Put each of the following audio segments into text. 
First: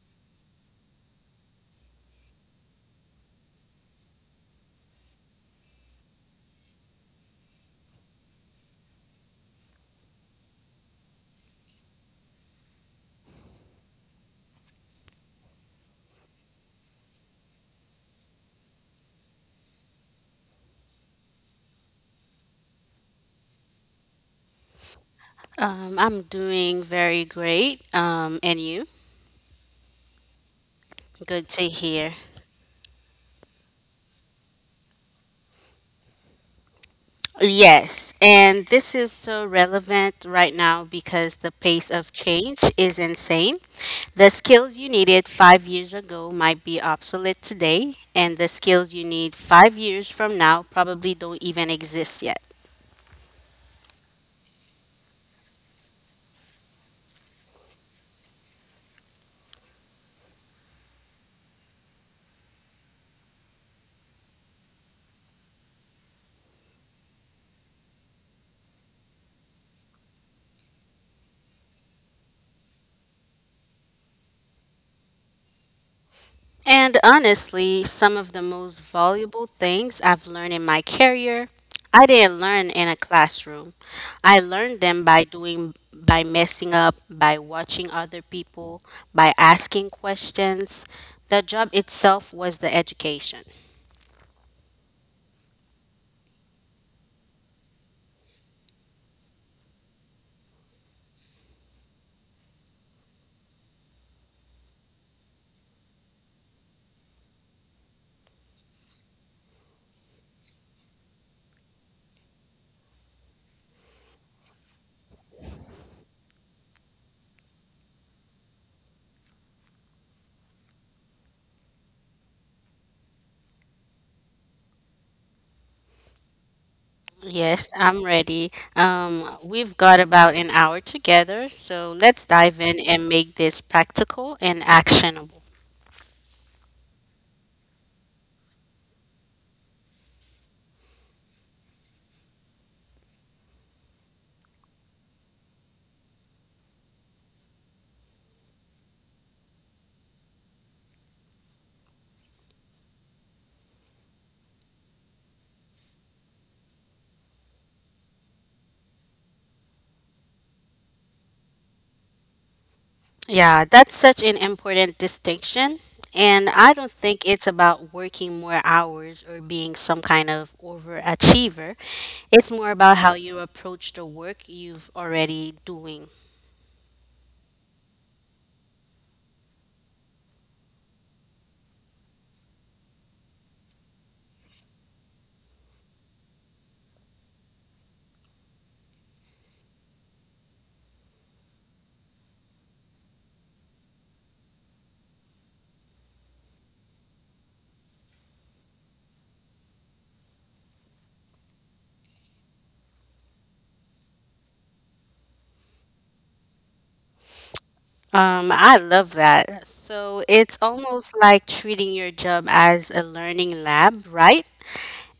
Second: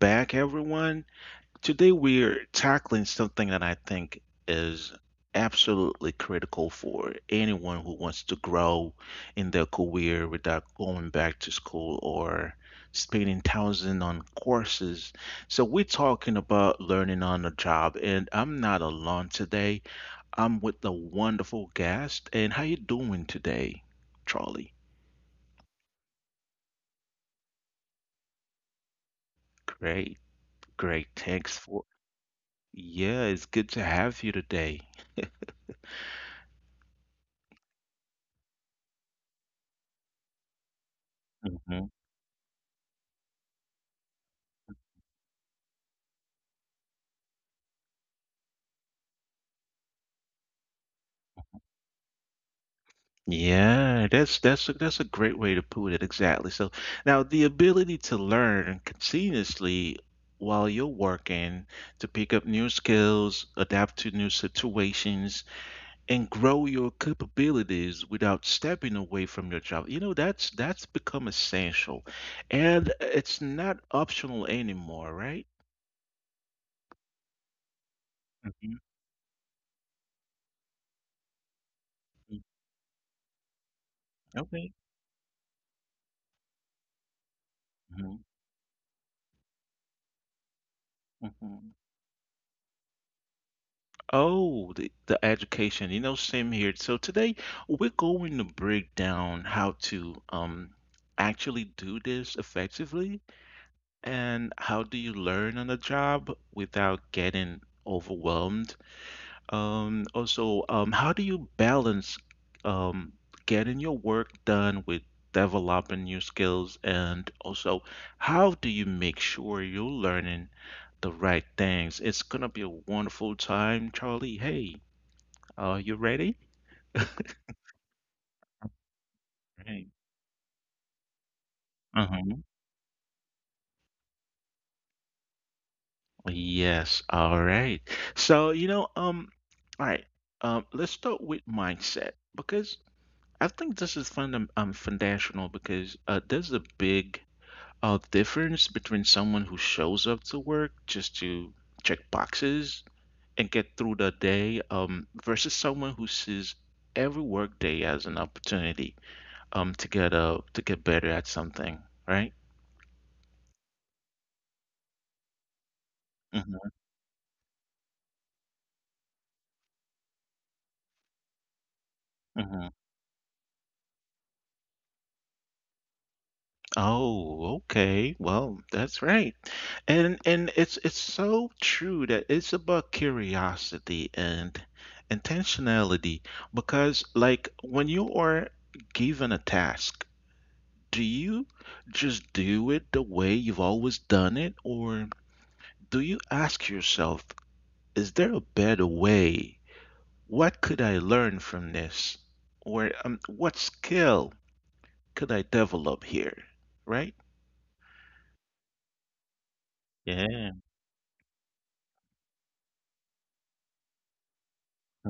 back, everyone. Today we're tackling something that I think is absolutely critical for anyone who wants to grow in their career without going back to school or spending thousands on courses. So we're talking about learning on the job, and I'm not alone today. I'm with a wonderful guest. And how you doing today, Charlie? I'm doing very great. And you? Great. Great. Good Thanks to for. hear. Yeah, it's good to have you today. Yes, and this is so relevant right now because the Mhm. pace of change is insane. The skills you needed 5 years ago might be obsolete today, and the skills you need 5 years from now probably don't even exist yet. Yeah, that's a great way to put it. Exactly. So now the ability to learn continuously while you're working to pick up new skills, adapt to new situations, and grow your capabilities without stepping away from your job. You know, that's become essential, and it's not optional anymore, right? And honestly, some of the Hmm. most valuable things I've learned in my career, I didn't learn in a classroom. I Okay. learned them by doing, by messing up, by watching other people, by asking questions. The job Hmm. itself was the education. Oh, the education, you know, same here. So today we're going to break down how to actually do this effectively and how do you learn on the job without getting overwhelmed. Also, how do you balance um getting your work done with developing new skills, and also how do you make sure you're learning the right things? It's gonna be a wonderful time, Charlie. Hey. Are you ready? Yes, I'm ready. We've Right. got about an hour together, so Uh let's huh. dive in and make this practical and actionable. Yes. All right. So, you know, um, all right. Let's start with mindset because I think this is fundam foundational because there's a big difference between someone who shows up to work just to check boxes and get through the day, versus someone who sees every workday as an opportunity, to get better at something, right? Yeah, that's such an important distinction. And I Mm-hmm. don't think it's about working more hours or being some kind of overachiever. It's more Mm-hmm. about how you approach the work you've already doing. Oh, okay. Well, that's right. And it's so true that it's about curiosity and intentionality because, like, when you are given a task, do you just do it the way you've always done it, or do you ask yourself, is there a better way? What could I learn from this? Or what skill could I develop here? Right? I love that. So it's Yeah. almost like treating your job as a learning lab, right?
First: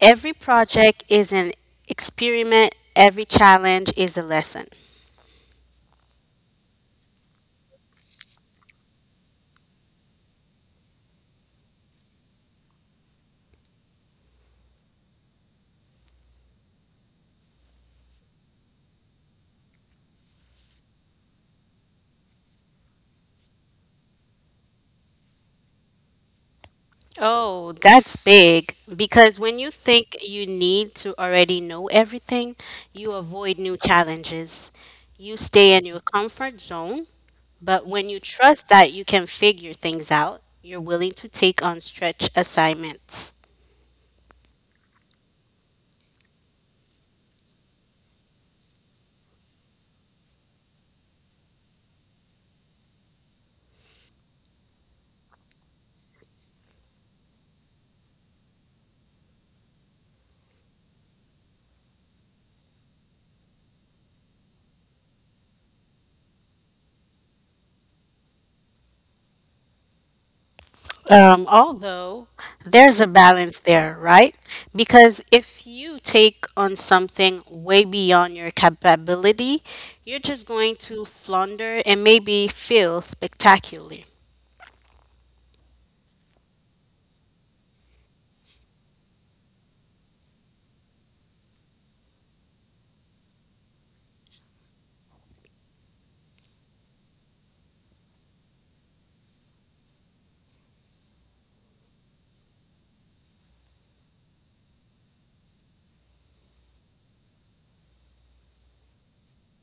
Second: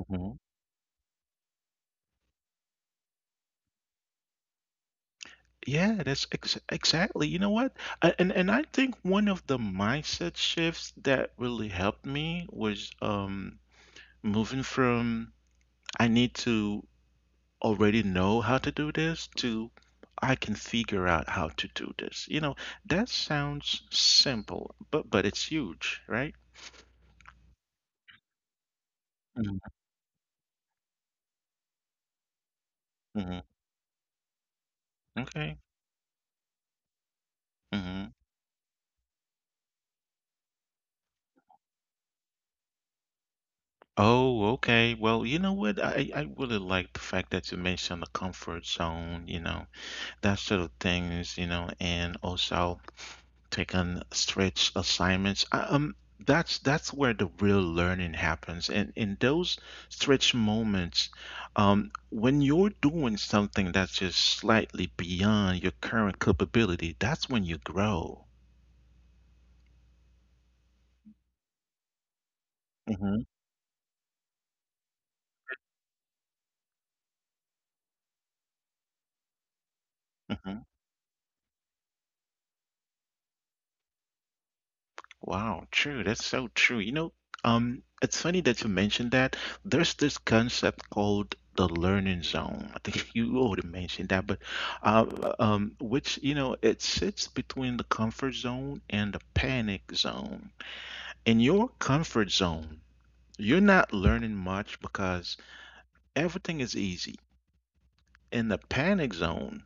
Every project is an experiment, every challenge is a lesson. Yeah, that's ex exactly. You know what? And I think one of the mindset shifts that really helped me was moving from "I need to already know how to do this" to "I can figure out how to do this." You know, that sounds simple, but it's huge, right? Oh, that's big. Because when you think you need to already know everything, you Mm-hmm. avoid new challenges. You Okay. stay in your comfort zone, but Hmm. when you trust that you can figure things out, you're willing to take on stretch assignments. Oh, okay. Well, you know what? I really like the fact that you mentioned the comfort zone, you know. That sort of things, you know, and also taking stretch assignments. That's where the real learning happens. And in those stretch moments, when you're doing something that's just slightly beyond your current capability, that's when you grow. Although there's a Hmm. balance there, right? Because if you take on something way beyond your capability, you're just Hmm. going to flounder and maybe feel spectacular. Wow, true. That's so true. You know, it's funny that you mentioned that. There's this concept called the learning zone. I think you already mentioned that, but uh, which, you know, it sits between the comfort zone and the panic zone. In your comfort zone, you're not learning much because everything is easy. In the panic zone,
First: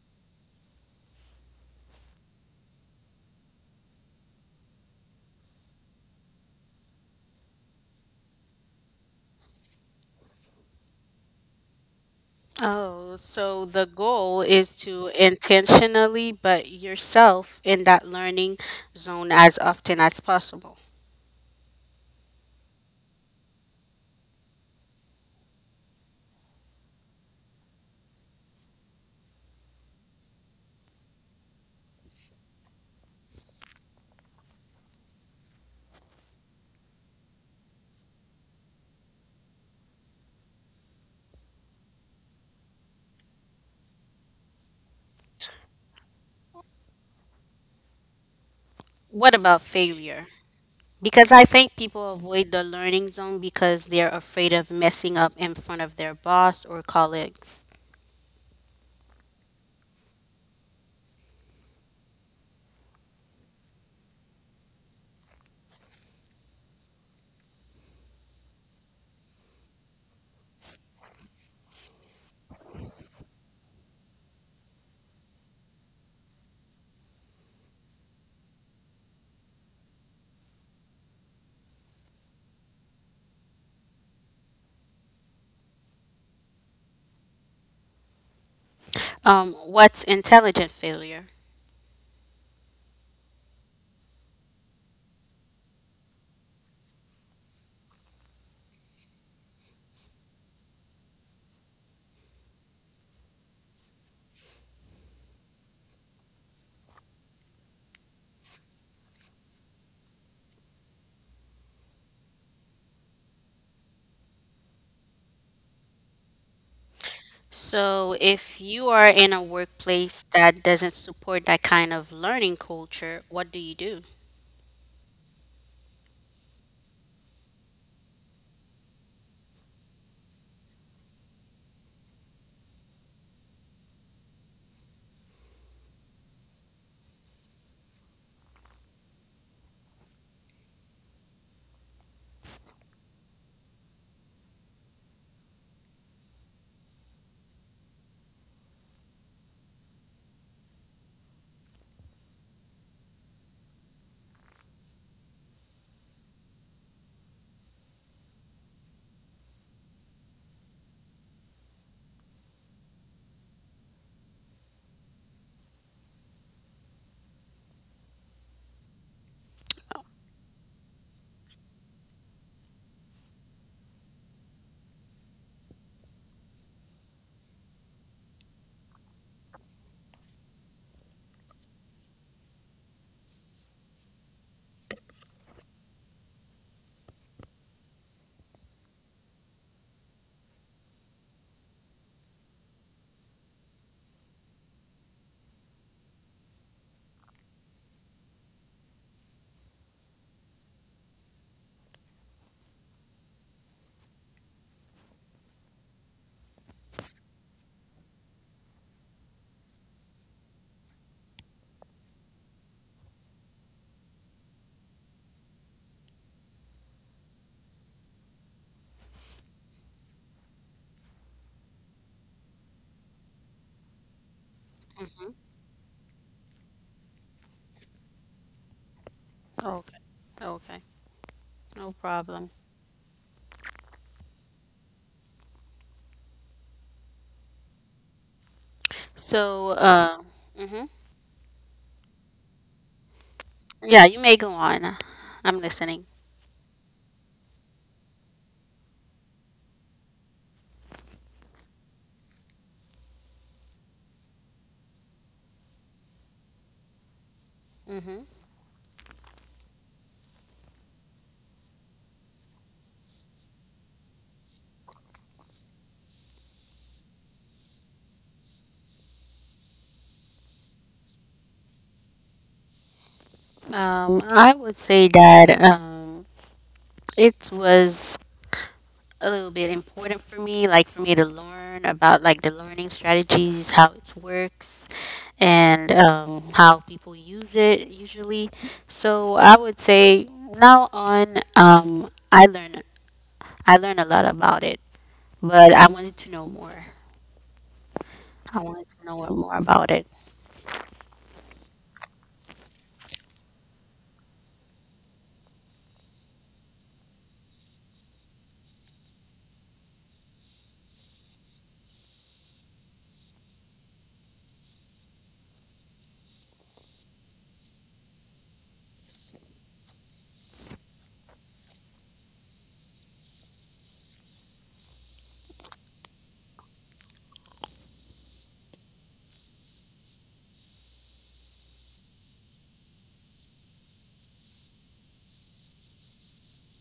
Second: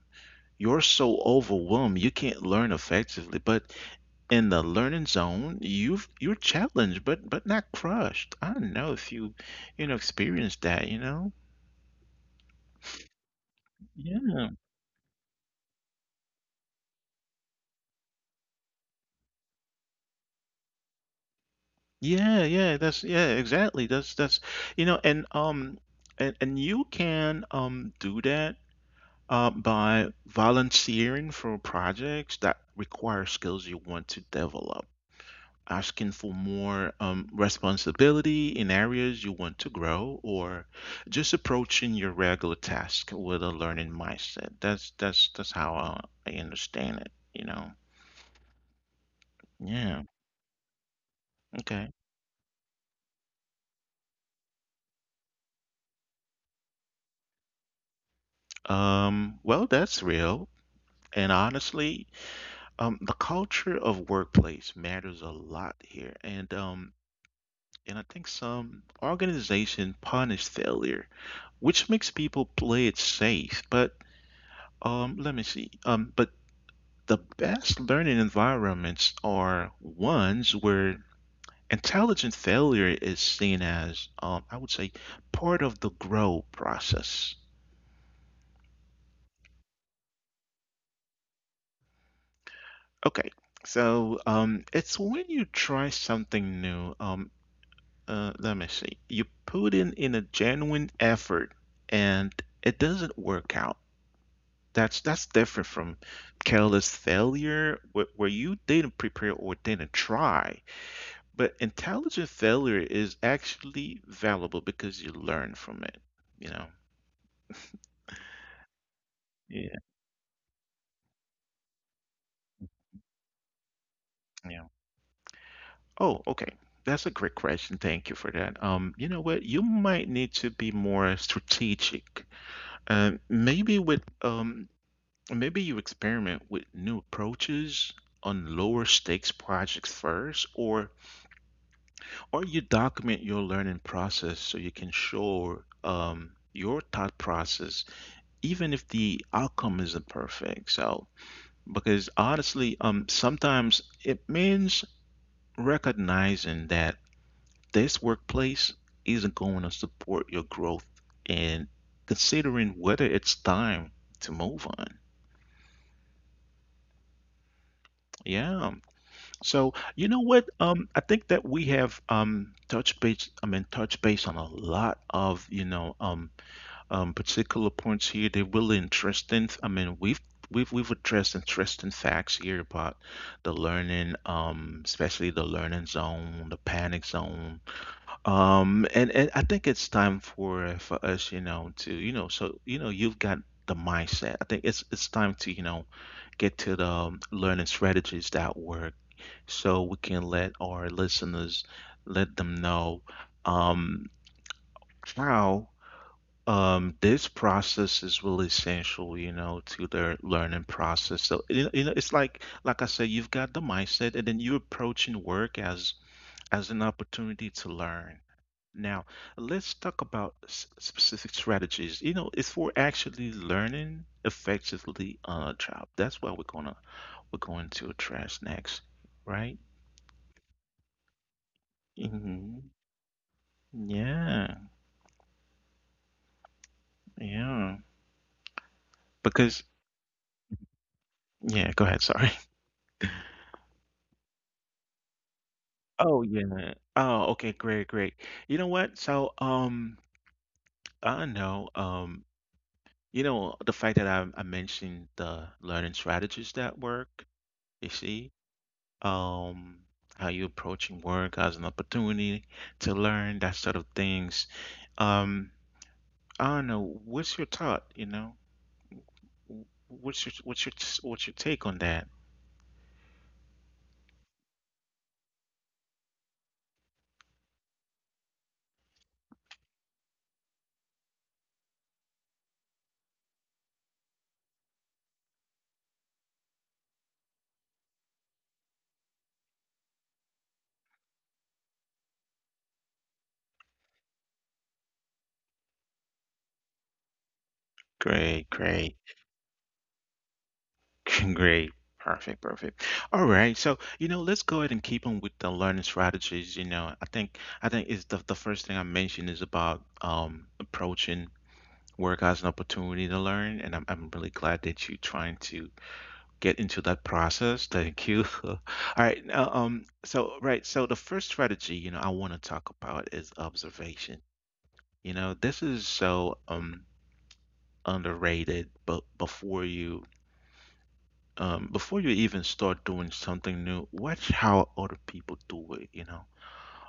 you're so overwhelmed you can't learn effectively. But in the learning zone, you're challenged, but not crushed. I don't know if you, you know, experienced that, you know? Oh, so the goal Yeah. is to intentionally put yourself in that learning zone as often as possible. Yeah, exactly. That's you know, and you can do that by volunteering for projects that require skills you want to develop, asking for more, responsibility in areas you want to grow, or just approaching your regular task with a learning mindset. That's how I understand it, you know. What Yeah, about failure? Because okay. I think people avoid the learning zone because they're afraid of messing up in front of their boss or colleagues. Well, that's real. And honestly, the culture of workplace matters a lot here. And I think some organization punish failure, which makes people play it safe. But let me see. But the best learning environments are ones where intelligent failure is seen as, I would say, part of the grow process. What's intelligent failure? Okay, so it's when you try something new. Let me see. You put in a genuine effort, and it doesn't work out. That's different from careless failure, where you didn't prepare or didn't try. But intelligent failure is actually valuable because you learn from it, you know? So, if you are Yeah, in a workplace that doesn't support that kind of learning culture, what do you do? yeah. Oh, okay. That's a great question. Thank you for that. You know what? You might need to be more strategic. Um, maybe with um, maybe you experiment with new approaches on lower stakes projects first, or you document your learning process so you can show your thought process, even if the outcome isn't perfect. So because honestly, sometimes it means recognizing that this workplace isn't going to support your growth and considering whether it's time to move on. Yeah. So you know what? I think that we have touch base. I mean, touch base on a lot of, you know, particular points here. They're really interesting. I mean, we've addressed interesting facts here about the learning, especially the learning zone, the panic zone. And I think it's time for us, you know, to, you know, so, you know, you've got the mindset. I think it's time to, you know, get to the, learning strategies that work, so we can let our listeners let them know um how this process is really essential, you know, to their learning process. So, you know, it's like I said, you've got the mindset, and then you're approaching work as an opportunity to learn. Now, let's talk about specific strategies. You know, it's for actually learning effectively on a job. That's what we're gonna we're going to address next, right? Okay. Okay. No Hmm. problem. Yeah, yeah. Because, So, mhm. yeah, go ahead. Sorry. yeah, you may go on. I'm Oh, listening. yeah. Oh, okay, great, great. You know what? So, I know, you know, the fact that I mentioned the learning strategies that work, you see, hmm um, how you approaching work as an opportunity to learn that sort of things. Um, I don't know, what's your thought, you know? Wh- What's your what's your what's your take on that? I would say that it was a little bit important for me, like for me to learn about like the learning strategies, how it works, and how people use it usually. So I would say now on, I learn a lot about it, but I wanted to know more. Great, I wanted great. to know more about it. Great. Perfect. Perfect. All right. So, you know, let's go ahead and keep on with the learning strategies. You know, I think is the first thing I mentioned is about approaching work as an opportunity to learn. And I'm really glad that you're trying to get into that process. Thank you. All right. Now the first strategy, you know, I want to talk about is observation. You know, this is so underrated, but before you even start doing something new, watch how other people do it, you know.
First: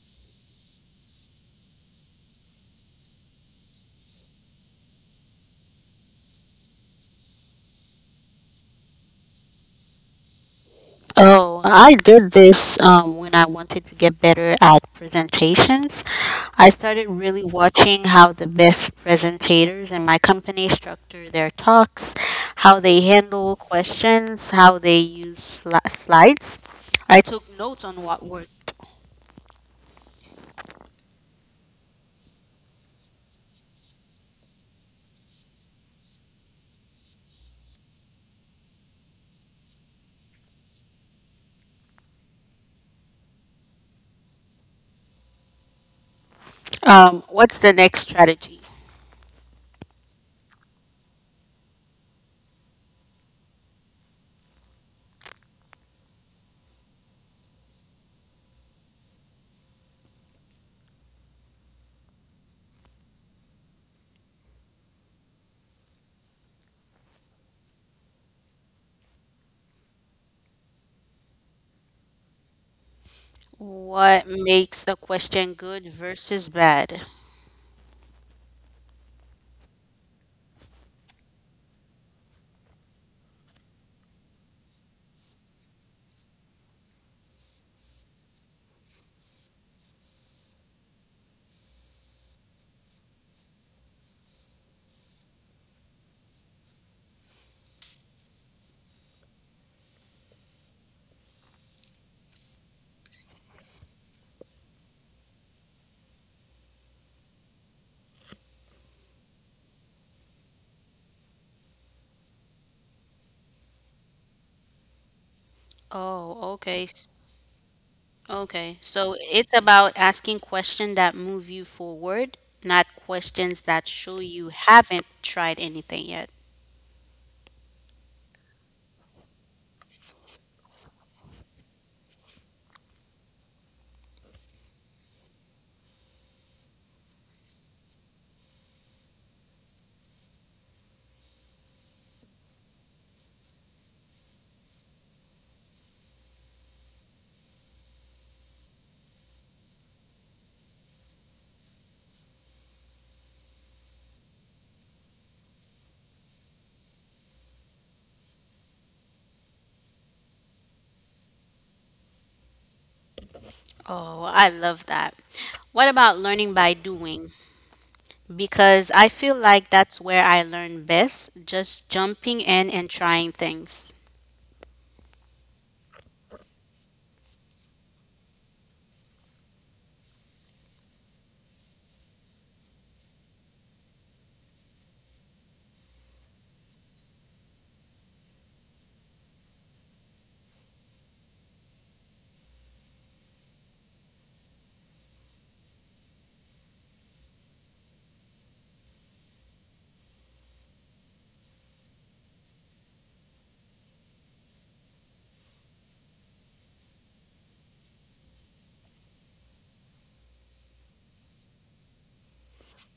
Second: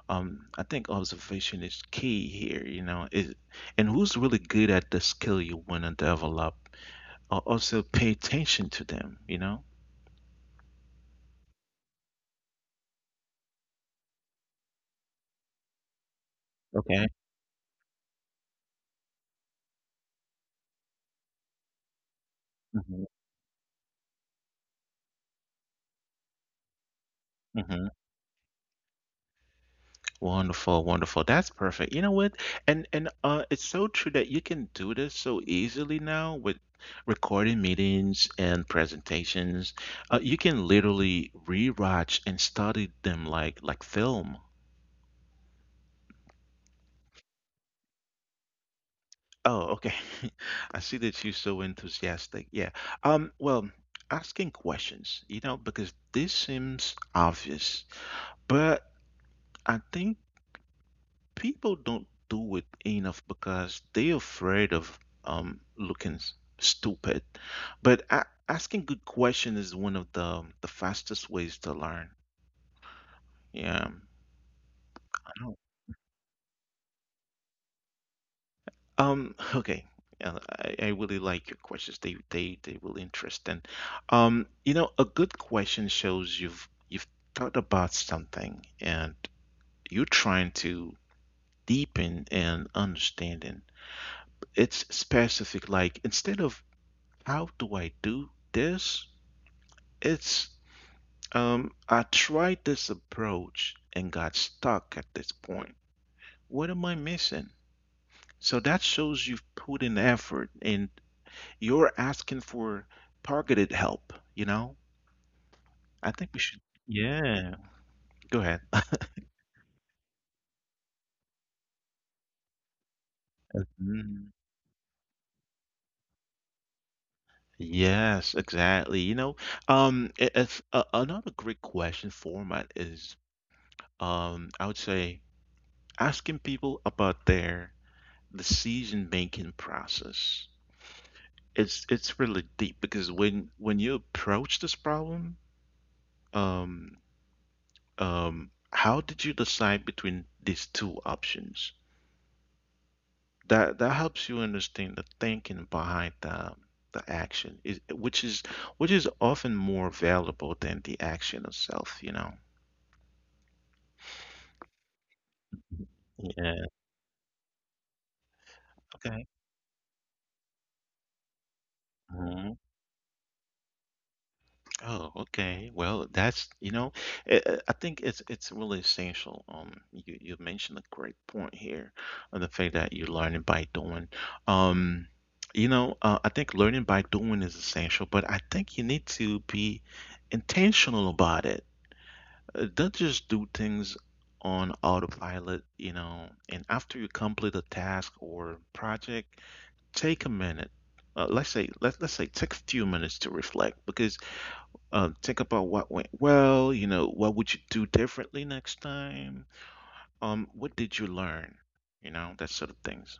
I think observation is key here, you know, is and who's really good at the skill you want to develop. Also pay attention to them, you know. Oh, I did this when I wanted to get better at presentations. I Okay. started really watching how the best presenters in my company structure their talks, how they handle questions, how they use slides. I Hmm. took notes on what worked. Wonderful, wonderful. That's perfect. You know what? And it's so true that you can do this so easily now with recording meetings and presentations. You can literally rewatch and study them like film. What's the next strategy? Oh, okay. I see that you're so enthusiastic. Yeah. Well, asking questions, you know, because this seems obvious, but I think people don't do it enough because they're afraid of, looking stupid. But a asking good question is one of the, the fastest ways to learn. Yeah, What makes a I know. question good versus bad? Okay. Yeah, I really like your questions. They really interesting. You know, a good question shows you've thought about something and you're trying to deepen and understanding. It's specific, like, instead of "how do I do this?" it's, "I tried this approach and got stuck at this point. What am I missing?" So that shows you've put in effort and you're asking for targeted help, you know? I think we should, Oh, yeah, okay. go ahead. Okay, so it's about asking questions that move you forward, not questions Mhm. that show you haven't tried anything yet. Yes, exactly. You know, if another great question format is, I would say asking people about the decision making process. It's really deep because when you approach this problem, um, um, how did you decide between these two options? That helps you understand the thinking behind the action is which is which is often more valuable than the action itself, you know. Oh, I love that. What about Yeah, learning by doing? Because I feel like that's where I learn best, just okay. jumping in and trying things. Oh, okay. Well, that's, you know, I think it's really essential. You you mentioned a great point here on the fact that you're learning by doing. Um, you know, I think learning by doing is essential, but I think you need to be intentional about it. Don't just do things on autopilot, you know, and after you complete a task or project, take a minute. Let's say take a few minutes to reflect because think about what went well, you know, what would you do differently next time? What did you learn? You know, that sort of things.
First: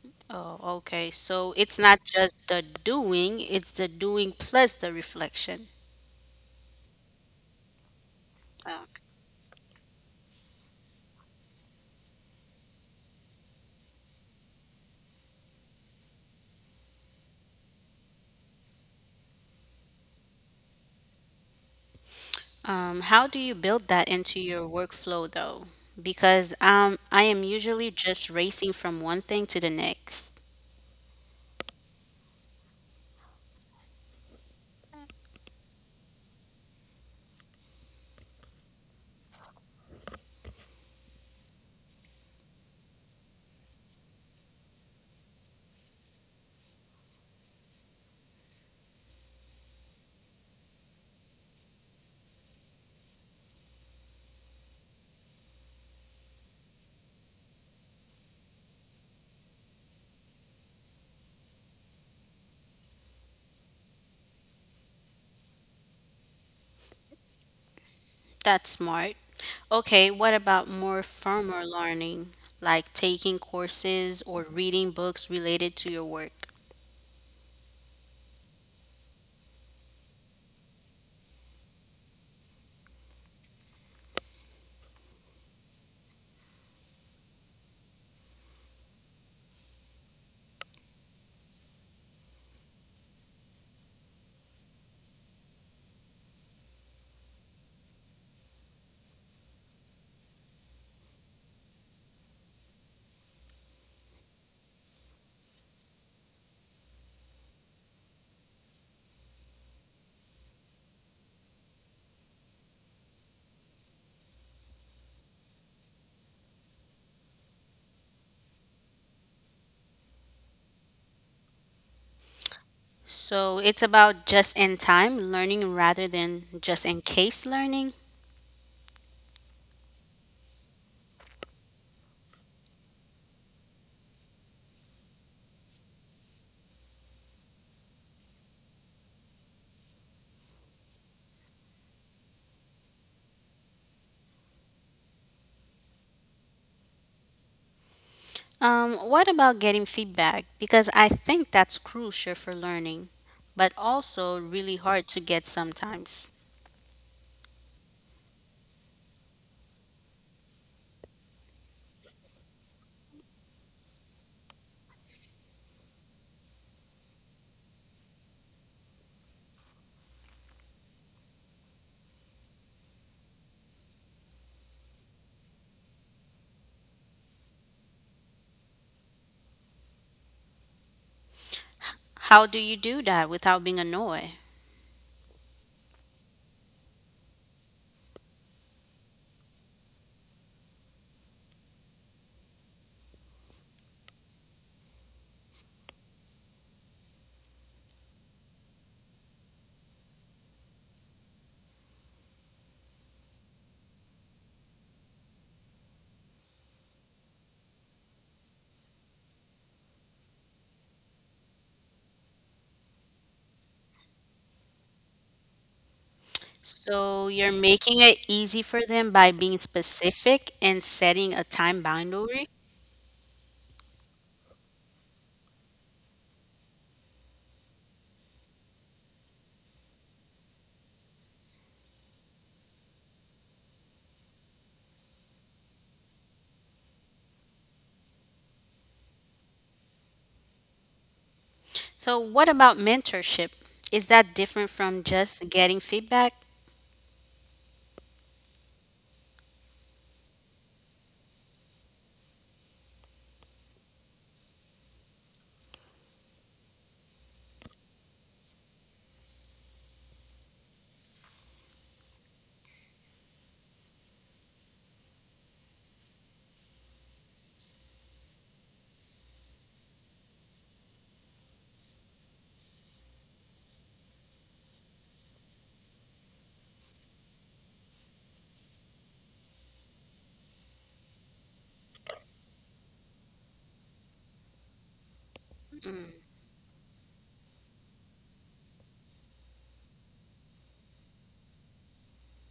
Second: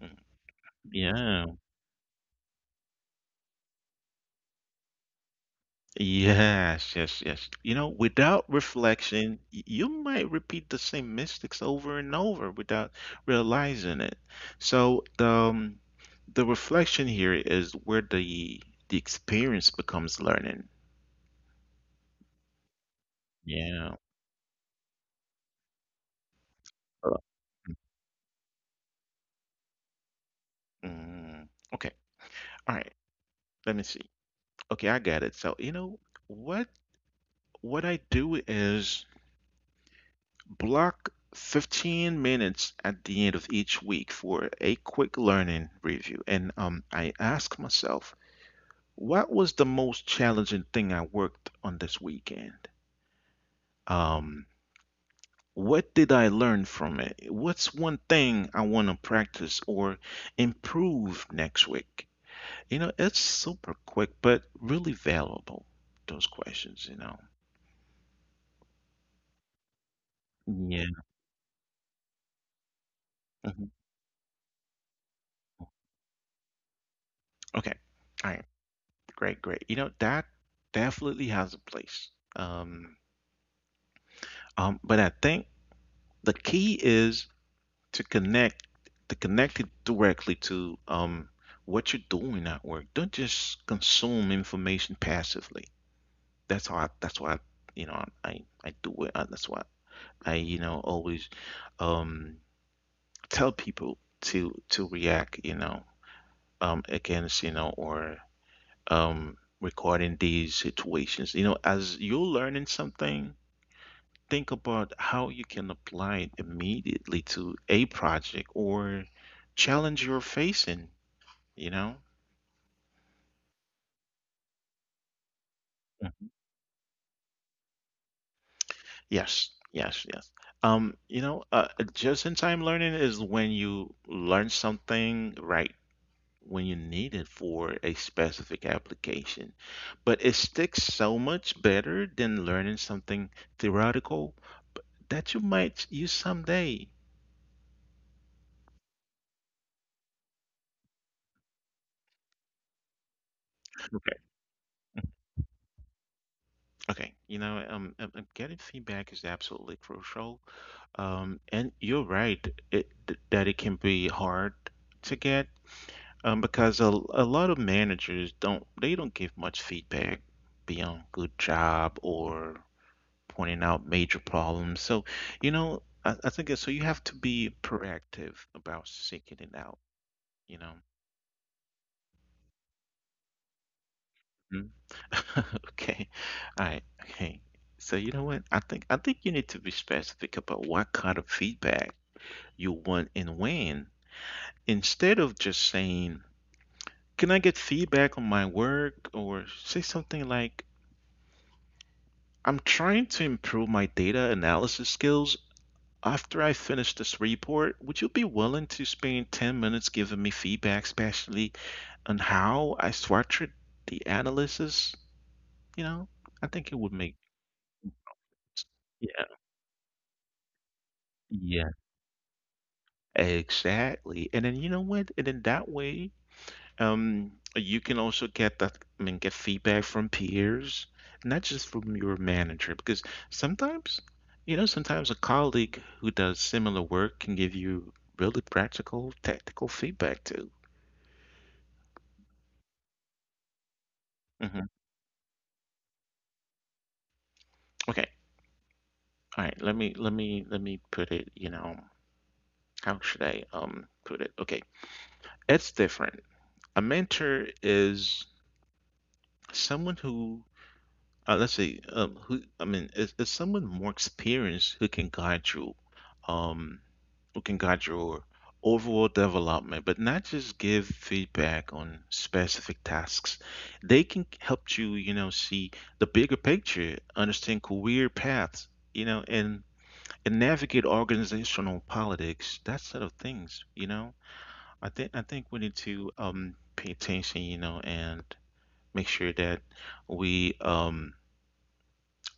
Mm. Oh, okay. Yeah. So it's not just the doing, it's the doing plus the reflection. Yes, yes, yes. You know, without Oh, reflection, you might repeat the same mistakes over and over without realizing it. So the reflection here is where the experience becomes learning. How do you build Yeah. that into your workflow though? Because Uh, I am mm, usually just racing from one thing to the next. mm. Okay. All right. Let me see. Okay, I got it. So, you know, what what I do is block 15 minutes at the end of each week for a quick learning review. And I ask myself, what was the most challenging thing I worked on this weekend? Um, what did I learn from it? What's one thing I want to practice or improve next week? You know, it's super quick, but really valuable, those questions, you know. That's smart. Okay, what about Yeah. more formal learning, like taking courses or reading books related to your work? Okay. All right. Great, great. You know, that definitely has a place. Um, but I think the key is to connect to connect it directly to what you're doing at work. Don't just consume information passively. That's why I, you know, I do it. And That's why you know, always um tell people to react, you know, against, you know, or regarding these situations. You know, as you're learning something, think about how you can apply it immediately to a project or challenge you're facing, you know? So it's about just in time learning rather than just in case learning. Yes, yes, yes. Um, you know, uh, just in time learning is when you learn something right when you need it for a specific application. But it sticks so much better than learning something theoretical b- that you might use someday. What about getting feedback? Because I think that's crucial for learning, but Okay. also really hard to get sometimes. Okay, you know, getting feedback is absolutely crucial. And you're right that it can be hard to get because a lot of managers don't they don't give much feedback beyond good job or pointing out major problems. So, you know, I think You have to be proactive about seeking it out. You know. How do you do that without being annoyed? Mhm. Okay. All right. Okay. So you know what? I think you need to be specific about what kind of feedback you want and when, instead of just saying, "Can I get feedback on my work?" Or say something like, "I'm trying to improve my data analysis skills. After I finish this report, would you be willing to spend 10 minutes giving me feedback, especially on how I structured the analysis? You know, I think it would make" So you're making it easy for them by yeah, being specific and setting a yeah, time boundary. exactly. And then you know what? And then that way, you can also get I mean, get feedback from peers, not just from your manager, because sometimes, you know, sometimes a colleague who does similar work can give you really practical, tactical feedback too. So what about mentorship? Is that different Mm-hmm. from just getting feedback? Okay. All right. Let me put it, you know, how should I put it? Okay. It's different. A mentor is someone who let's say who I mean is someone more experienced who can guide you um who can guide your overall development, but not just give feedback on specific tasks. They can help you, you know, see the bigger picture, understand career paths, you know, and navigate organizational politics, that sort of things, you know. I think we need to pay attention, you know, and make sure that we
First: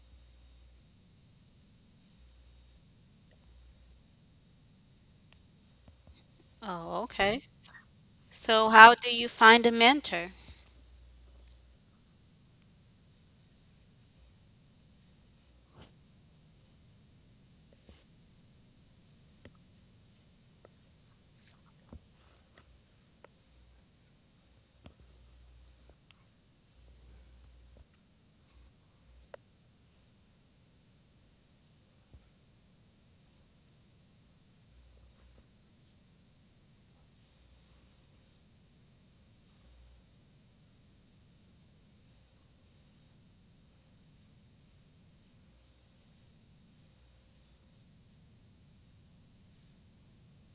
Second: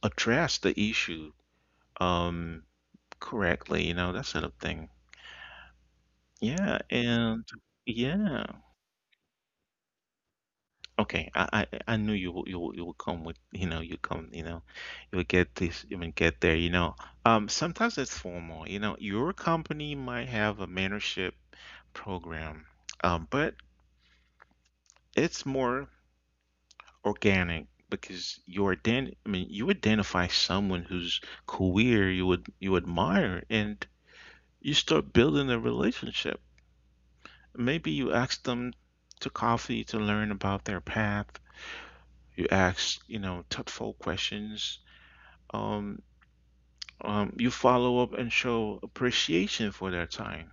address the issue um correctly, you know, that sort of thing. Yeah, Oh, okay. and yeah. So how do you find a mentor? Okay, I knew you will come with, you know, you come, you know, you'll get this, you will get there, you know. Sometimes it's formal, you know, your company might have a mentorship program. But it's more organic because you are I mean you identify someone whose career you admire and you start building a relationship. Maybe you ask them to coffee to learn about their path. You ask, you know, thoughtful questions. Um, you follow up and show appreciation for their time.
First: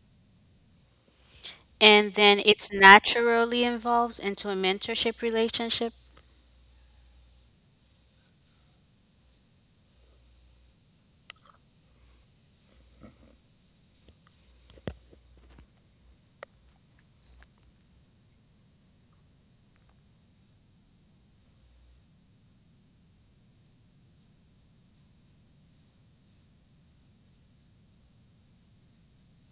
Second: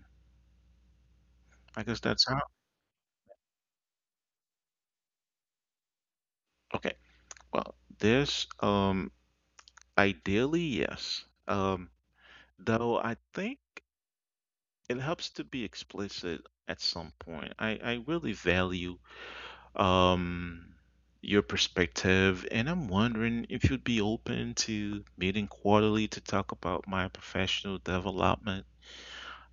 I guess And that's then how. it's naturally involves into a mentorship relationship? Okay. Well, this ideally yes. Though I think. It helps to be explicit at some point. I really value um, your perspective, and I'm wondering if you'd be open to meeting quarterly to talk about my professional development.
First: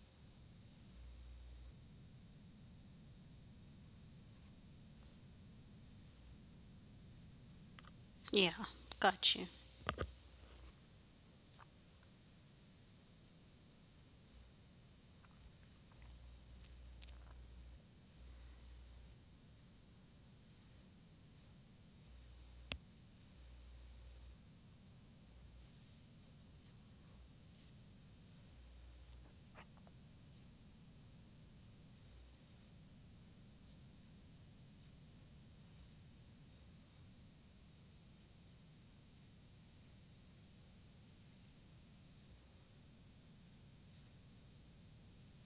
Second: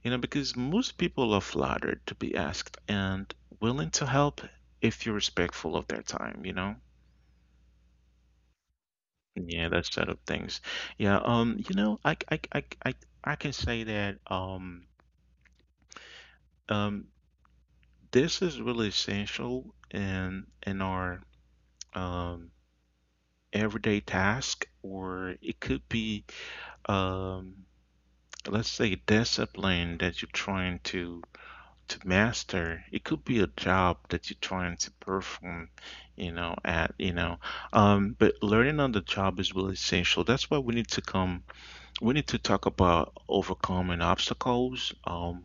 You know, because most people are flattered to be asked and willing to help if you're respectful of their time, you know? Yeah, got you. Yeah, that side of things. Yeah, I can say that um, this is really essential in our um, everyday task, or it could be, um, let's say, discipline that you're trying to master. It could be a job that you're trying to perform, you know, at, you know. But learning on the job is really essential. That's why we need to come, we need to talk about overcoming obstacles.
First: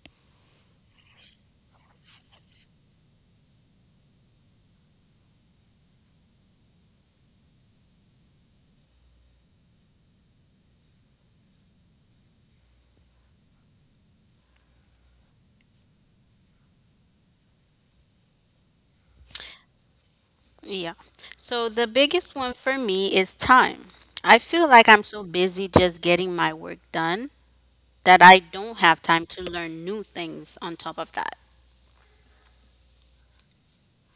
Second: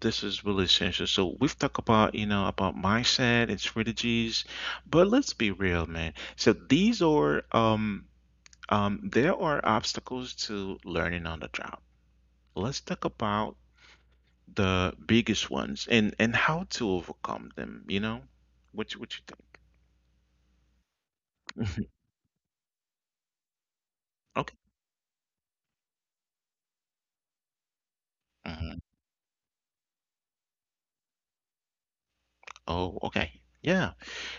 This is really essential. So we've talked about, you know, about mindset and strategies, but let's be real, man. So these are there are obstacles to learning on the job. Let's talk about the biggest ones and how to overcome them, you know? What you think? Yeah. So the Mhm. biggest one for me is time. I Okay. feel like I'm so busy just getting my work done that I Mhm. don't have time to learn new things on top of that. Oh, okay. Yeah.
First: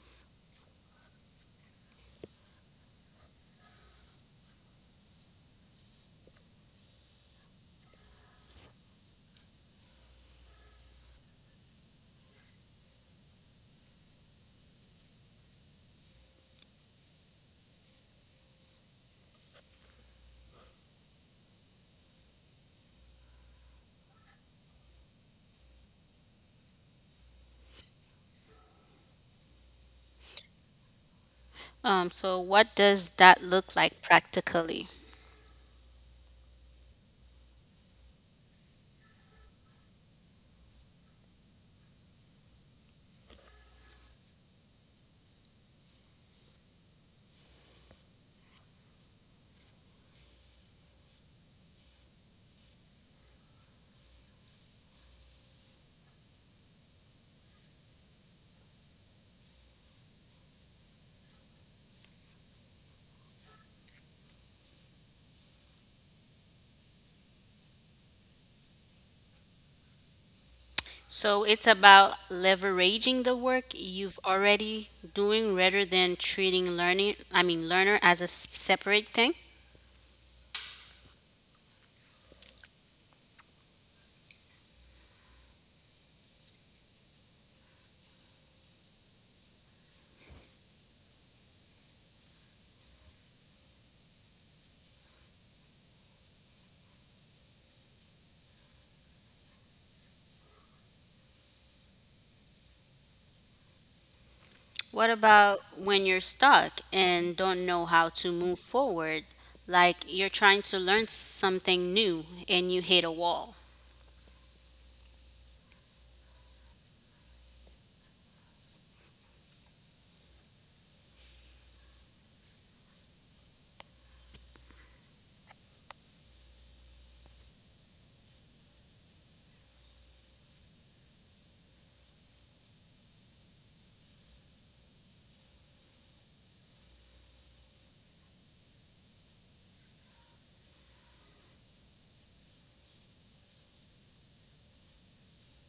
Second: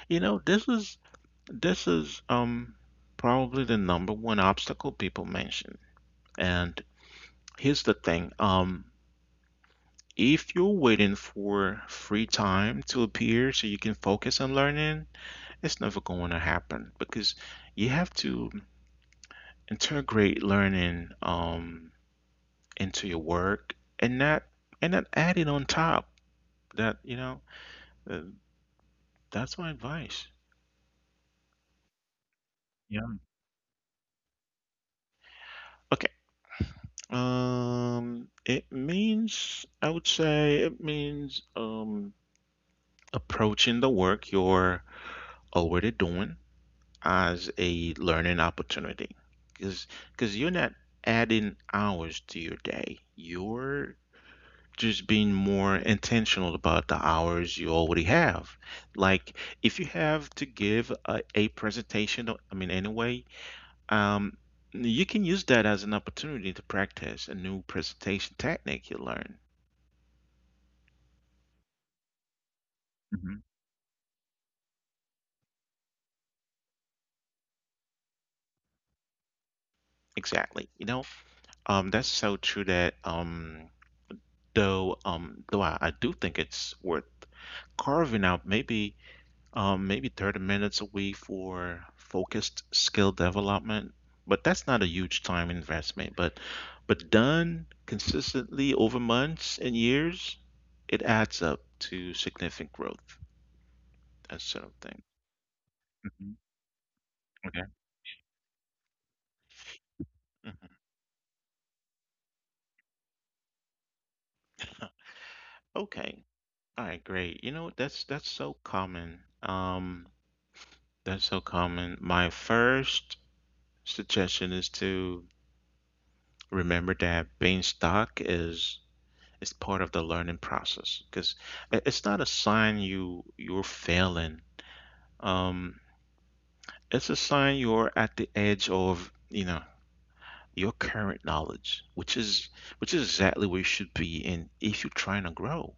You know, this is probably the number one obstacle people mention. And here's the thing. If you're waiting for free time to appear so you can focus on learning, it's never going to happen because you have to integrate learning into your work and not and not add it on top. That you know, uh, that's my advice. So, what Yeah. does that look like practically? Okay. It means I would say it means approaching the work you're already doing as a learning opportunity because because you're not adding hours to your day, you're just being more intentional about the hours you already have. Like if you have to give a presentation, um you can use that as an opportunity to practice a new presentation technique you learn. So, it's about leveraging the Hmm, work you've already doing rather than treating learning, I mean, learner as a separate thing. exactly you know, that's so true that I do think it's worth carving out maybe, 30 minutes a week for focused skill development. But that's not a huge time investment. But, done consistently over months and years, it adds up to significant growth. That sort of thing. What about when you're Mhm. stuck and Okay. don't know how to move forward? Like you're trying Mhm. to learn something new and you hit a wall. Okay. All right, great. You know, that's so common. My first suggestion is to remember that being stuck is part of the learning process because it's not a sign you're failing. Um, it's a sign you're at the edge of, you know, your current knowledge, which is exactly where you should be in if you're trying to grow.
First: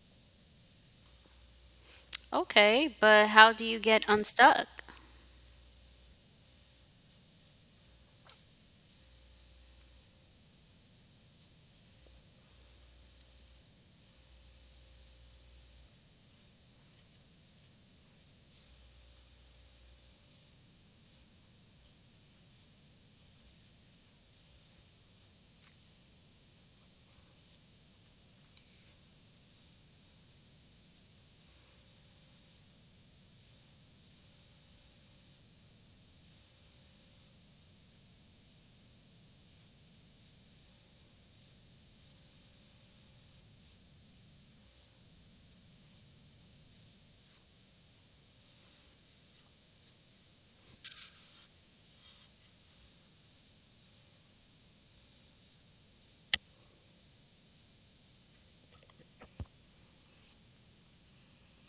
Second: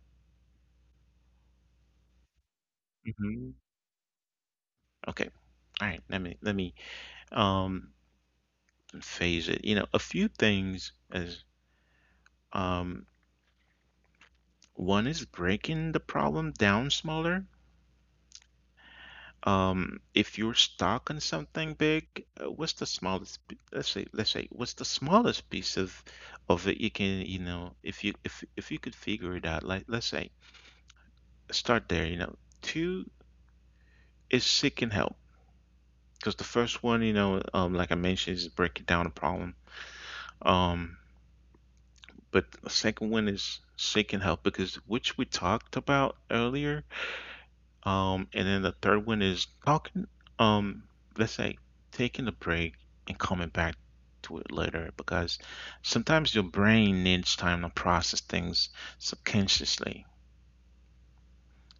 Okay, but Hmm. how do you get unstuck? Okay. All right. Let me um phase it. You know, a few things is um one is breaking the problem down smaller. If you're stuck on something big, what's the smallest, what's the smallest piece of it you can, you know, if you could figure it out, like let's say, start there, you know. Two is seeking help because the first one, you know, like I mentioned, is breaking down a problem. Um, but the second one is seeking help, because which we talked about earlier. And then the third one is talking, um, let's say taking a break and coming back to it later because sometimes your brain needs time to process things subconsciously. I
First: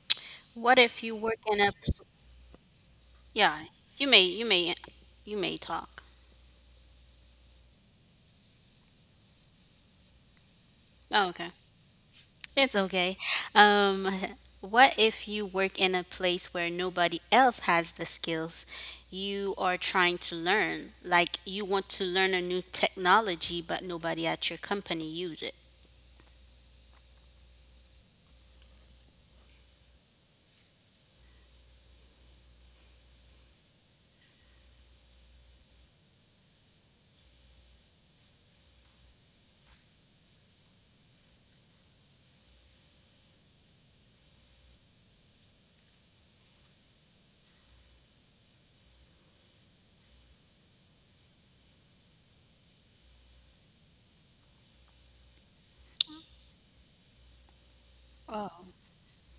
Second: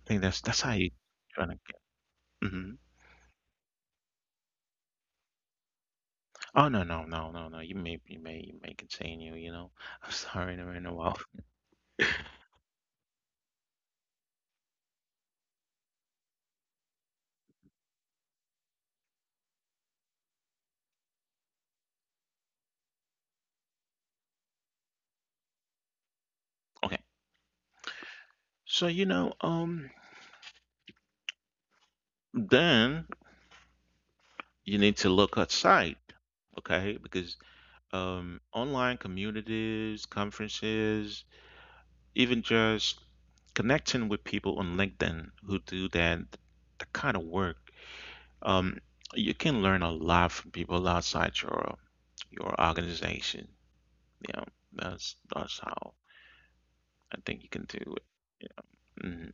think that's how What you if you work trying to in a get. Hmm. Yeah, you may, you may, you may talk. Oh no no no no no! You may continue. You know, I'm sorry to interrupt. Oh, okay. It's okay. Um, what if you work in a place where nobody else has the skills you are trying to learn? Like you want to learn a new technology, but nobody at your company use it. Okay. So, you know, then you need to look outside, okay? Because online communities, conferences, even just connecting with people on LinkedIn who do that kind of work, um, you can learn a lot from people outside your organization. You know, that's how I think you can do it. Mhm.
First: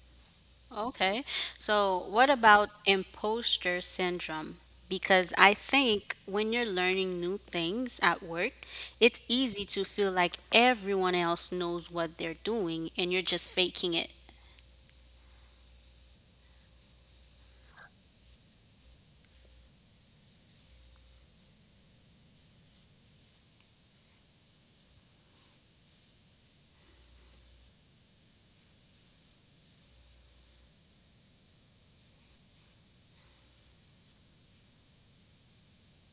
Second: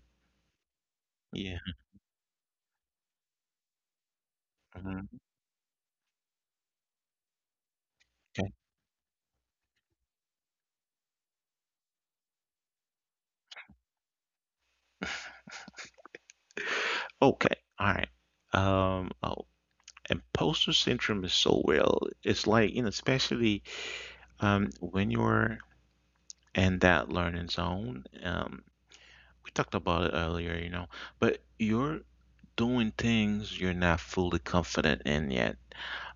Okay. Yeah. So, what about imposter syndrome? Mhm. Because I think when you're learning new things at Okay. work, it's easy to feel like everyone else knows what they're doing and you're just faking it. Okay. All right. Um, oh, Imposter syndrome is so real. It's like, you know, especially when you're in that learning zone. We talked about it earlier, you know, but you're doing things you're not fully confident in yet.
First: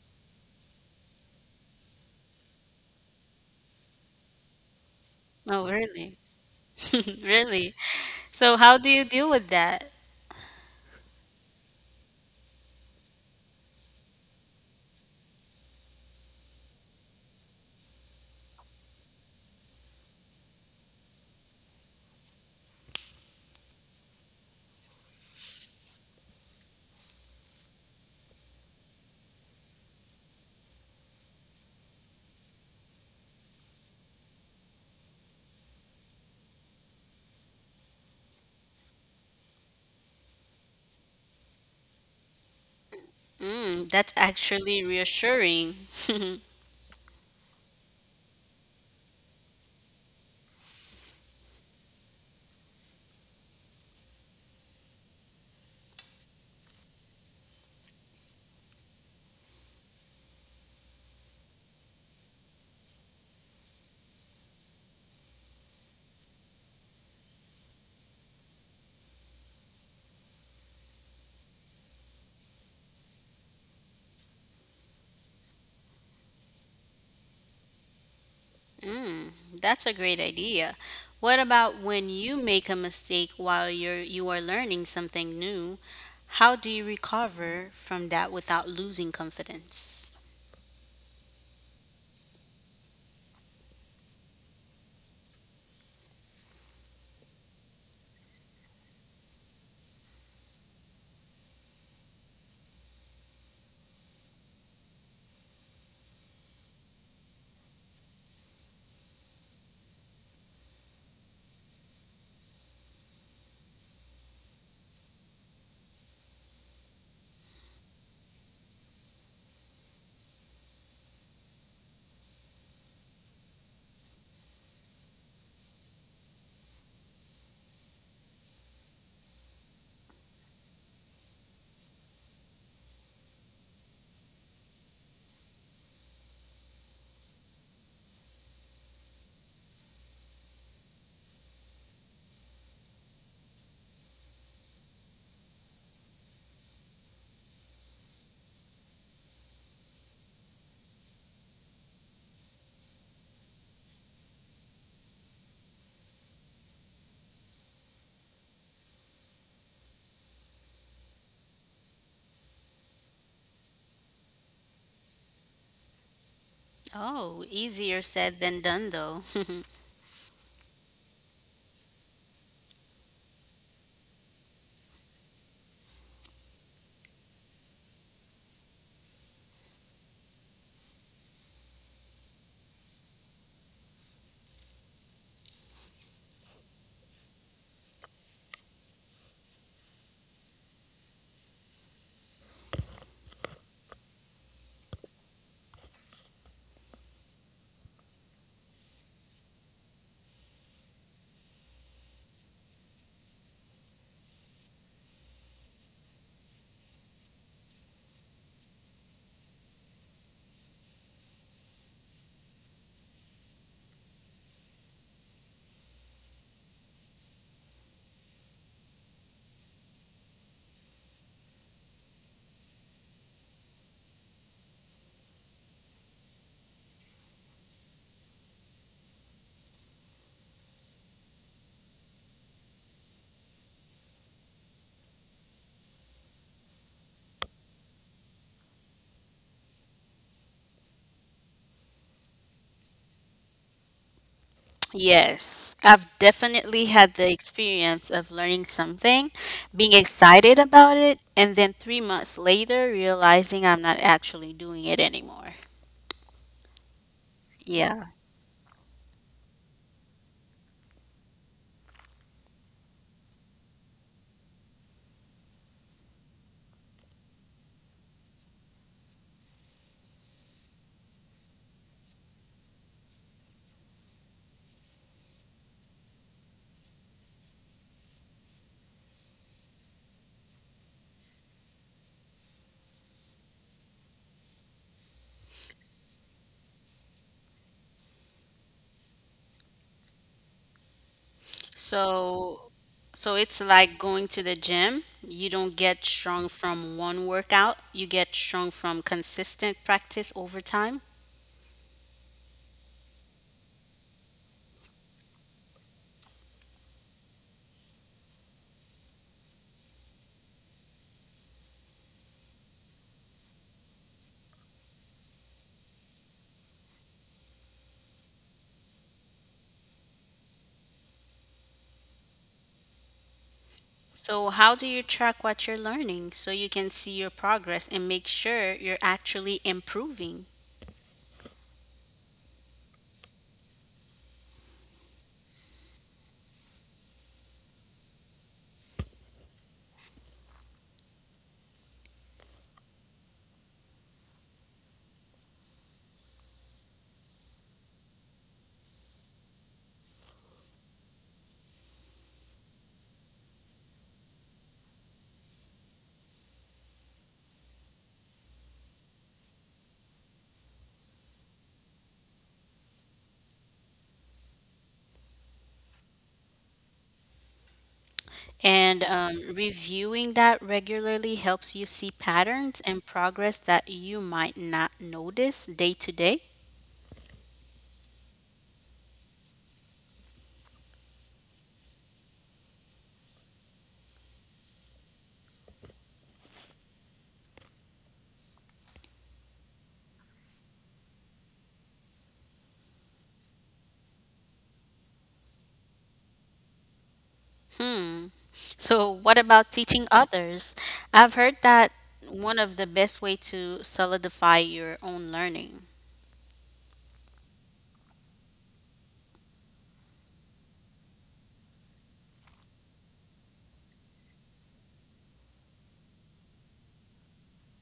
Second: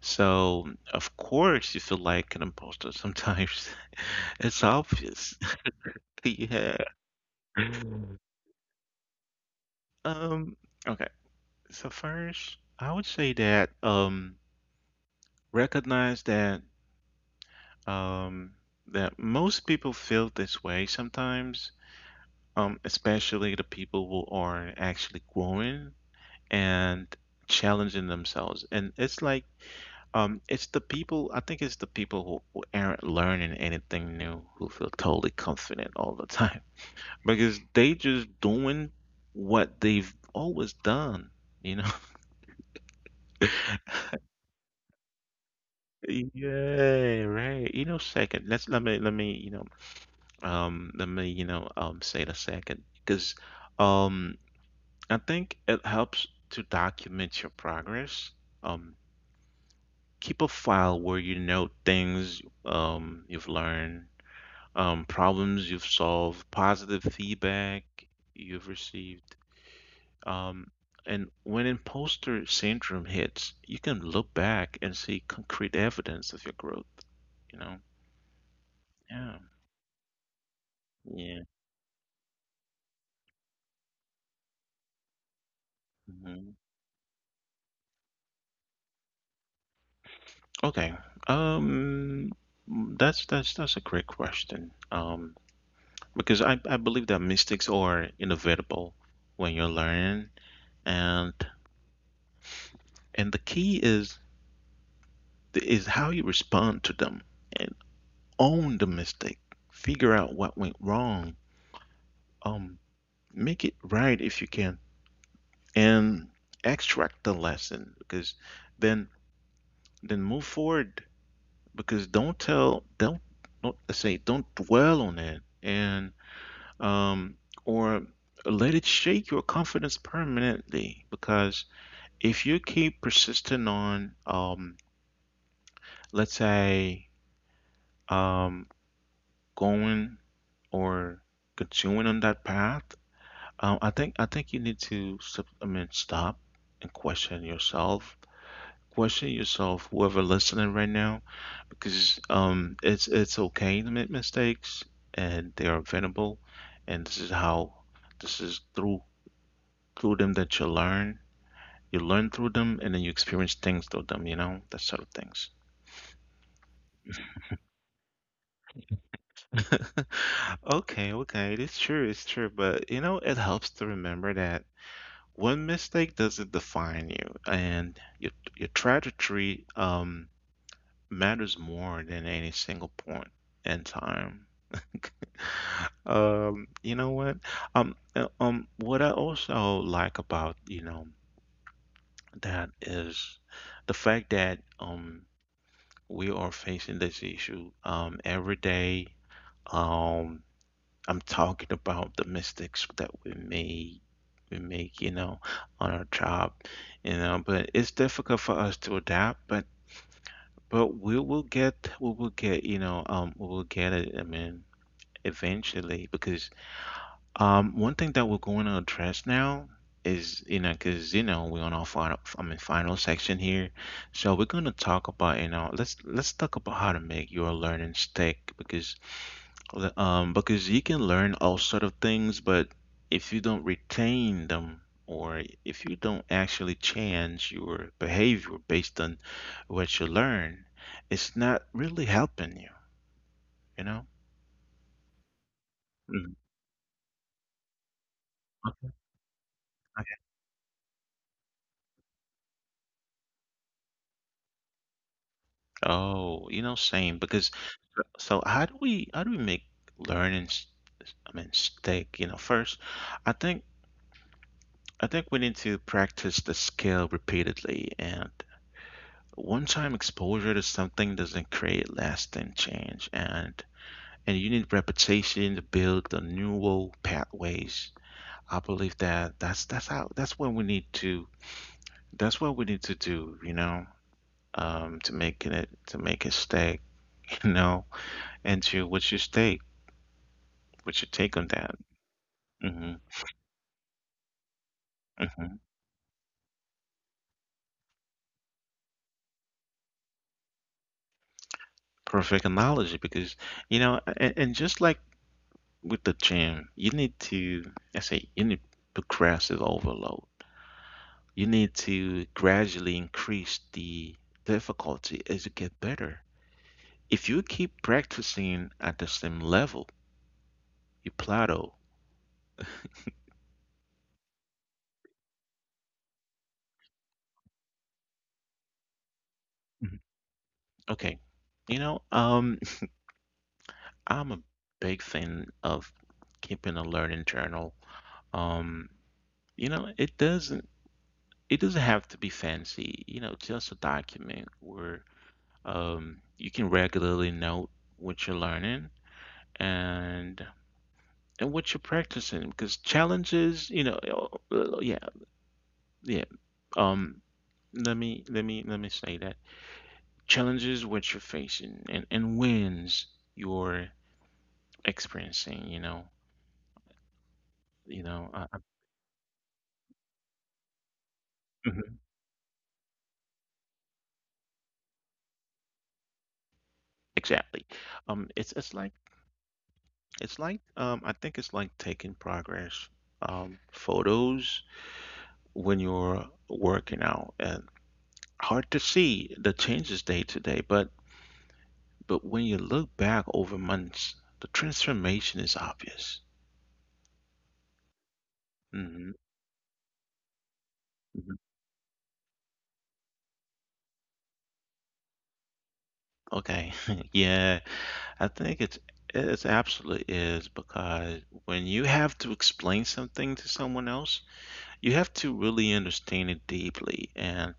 So, of course, you feel like an imposter sometimes. It's obvious. Oh, really? Yeah. Really? So, how do you deal with that? Um, okay. So first, I would say that recognize that um that most people feel this way sometimes, especially the people who are actually growing and challenging themselves. And it's like I think it's the people who aren't learning anything new who feel totally confident all the time because they just doing what they've always done, you know? Mm, that's actually reassuring. Yeah, right. You know, second, let's let me, you know, let me, you know, say the second because um, I think it helps to document your progress. Um, Keep a file where you note things you've learned, problems you've solved, positive feedback you've received. Um, and when imposter syndrome hits, you can look back and see concrete evidence of your growth, you know? Mm, Yeah. that's a great idea. What Yeah. about when you make a mistake while you are learning something new? Hmm. How do you recover from that without losing confidence? Okay. Um, that's a great question. Because I believe that mistakes are inevitable when you're learning and the key is how you respond to them. And own the mistake, figure out what went wrong, um, make it right if you can, and extract the lesson because then then move forward because don't tell don't not say don't dwell on it and um or let it shake your confidence permanently because if you keep persisting on let's say um going or continuing on that path. I think you need to stop and question yourself. Question yourself, whoever listening right now, because it's okay to make mistakes and they are preventable, and this is how this is through them that you learn. You learn through them, and then you experience things through them. You know that sort of things. Oh, easier said than done though. Okay, okay, it's true, but you know it helps to remember that one mistake doesn't define you, and your trajectory matters more than any single point in time. You know what? What I also like about, you know, that is the fact that we are facing this issue every day. Um, I'm talking about the mistakes that we make, you know, on our job, you know, but it's difficult for us to adapt, but you know, we will get it, I mean, eventually because one thing that we're going to address now is, you know, because you know, we're on our final I mean final section here. So we're going to talk about, you know, let's talk about how to make your learning stick because because you can learn all sort of things, but if you don't retain them or if you don't actually change your behavior based on what you learn, it's not really helping you, you know? Yes, I've Mm. definitely had the experience of learning Okay. something, being Okay. excited about it, and then 3 months later realizing I'm not actually doing it anymore. Oh, you know, same because so Yeah. so how do we make learning s- I mean stick, you know, first I think I think we need to practice the skill repeatedly and one time exposure to something doesn't create lasting change and you need reputation to build the neural pathways. I believe that that's what we need to do, you know, to make it stick, you know, and to what's your take on that? So, Hmm. so it's like going to the gym. You Hmm. don't get strong from one workout. You get strong from consistent practice over time. Perfect analogy because you know, and just like with the gym, you need to I say you need progressive overload. You need to gradually increase the difficulty as you get better. If you keep practicing at the same level, you plateau. So, how do you track what you're learning so you can see your progress and make sure you're actually Mhm. improving? Okay. You know, um, I'm a big fan of keeping a learning journal. Um, you know, it doesn't have to be fancy, you know, just a document where you can regularly note what you're learning and what you're practicing because challenges, you know, yeah. Yeah. Um, let me say that challenges what you're facing and wins you're experiencing. You know. You know. Uh. And reviewing that regularly helps you see Mhm. patterns and progress that you might not notice day to day. Exactly. It's like I think it's like taking progress photos when you're working out and hard to see the changes day to day, but when you look back over months, the transformation is obvious. Hmm. So, Hmm. what about teaching others? I've heard Hmm. that one of the best way to solidify your own learning. Okay. Yeah. I think it's it absolutely is because when you have to explain something to someone else, you have to really understand it deeply, and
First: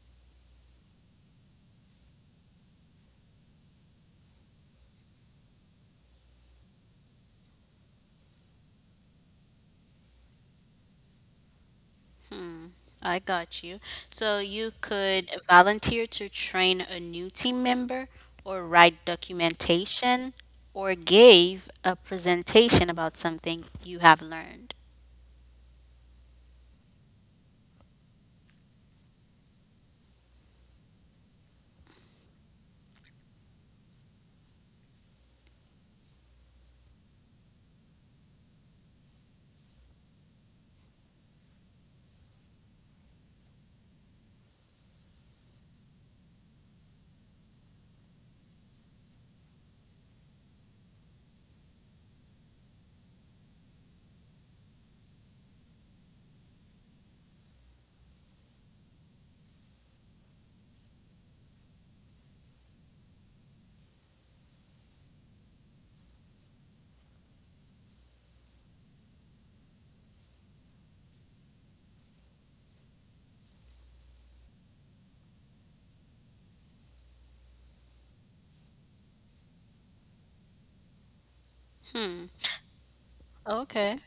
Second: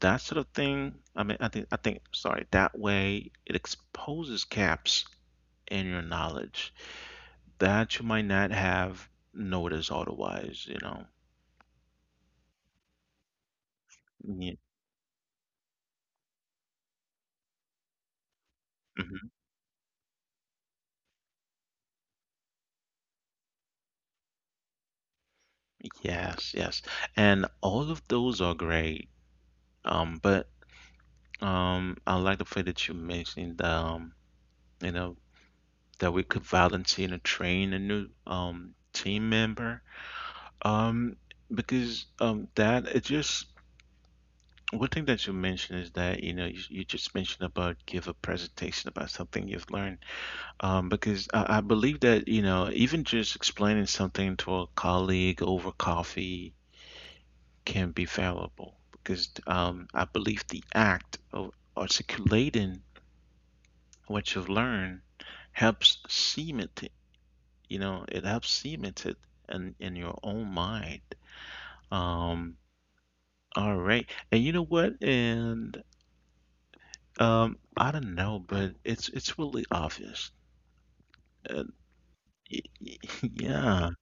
that sort of thing. I mean, I think sorry, that way it exposes gaps in your knowledge that you might not have noticed otherwise. You know. I got you. So, Yeah. you could volunteer to train a new team member or write Mhm. documentation or gave a presentation about something you have learned. Yes, yes. And all of those are great. But I like the fact that you mentioned you know, that we could volunteer to train a new team member. Um, because that it just one thing that you mentioned is that you just mentioned about give a presentation about something you've learned. Because I believe that you know even just explaining something to a colleague over coffee can be valuable. Because I believe the act of articulating what you've learned helps cement. You know, it helps cement it in your own mind. Um, all right. And you know what? And I don't know, but it's really obvious. Uh, y- y- yeah. Okay.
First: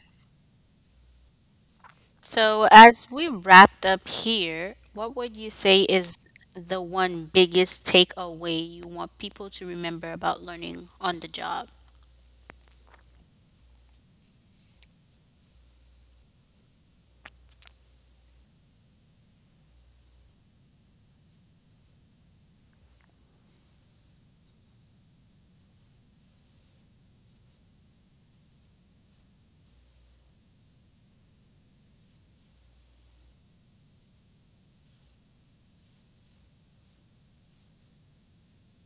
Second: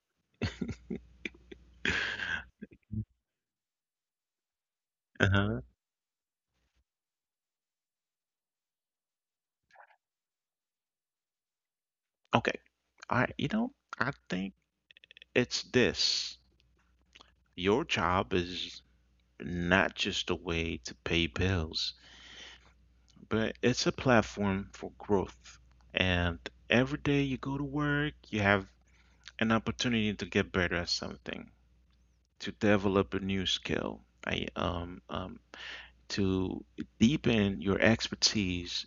So, as we wrapped up here, what would you Uh-huh. say is the one biggest takeaway you want people to remember about learning on the job? Okay. I, you know, I think it's this. Your job is not just a way to pay bills, but it's a platform for growth. And every day you go to work, you have an opportunity to get better at something. To develop a new skill, I, um, um, to deepen your expertise.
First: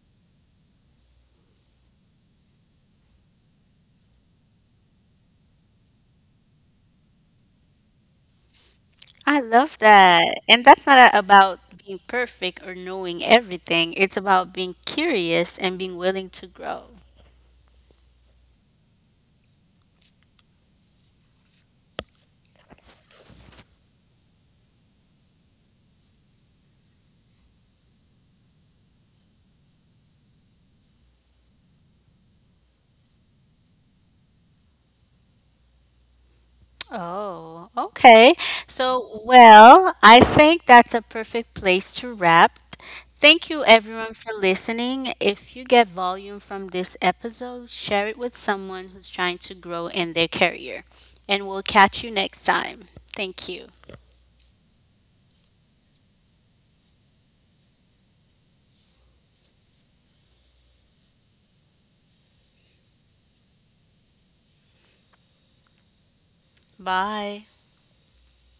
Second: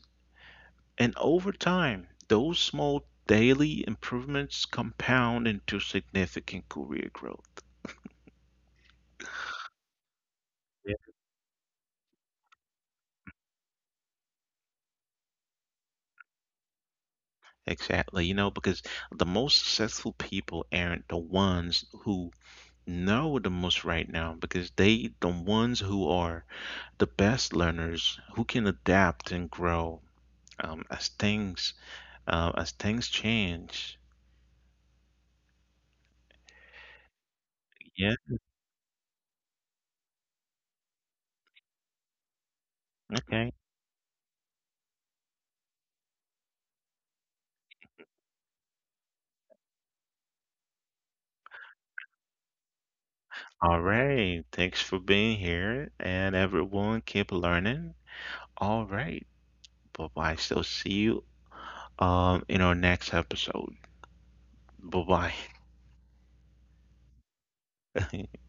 And over time, those small daily improvements compound into significant career growth. I love that. And that's Yeah. not about being perfect or knowing everything, it's about being curious and being willing to grow. Exactly. You know, because the most successful people aren't the ones who know the most right now, because the ones who are the best learners, who can adapt and grow as things change. Oh, Yeah. okay. So, well, I think that's a perfect place to wrap. Thank Okay. you, everyone, for listening. If you get volume from this episode, share it with someone who's trying to grow in their career. And we'll catch you next time. Thank you. All right. Thanks for being here. And everyone, keep learning. All right. Bye bye. So, see you in our next episode. Bye Bye. bye.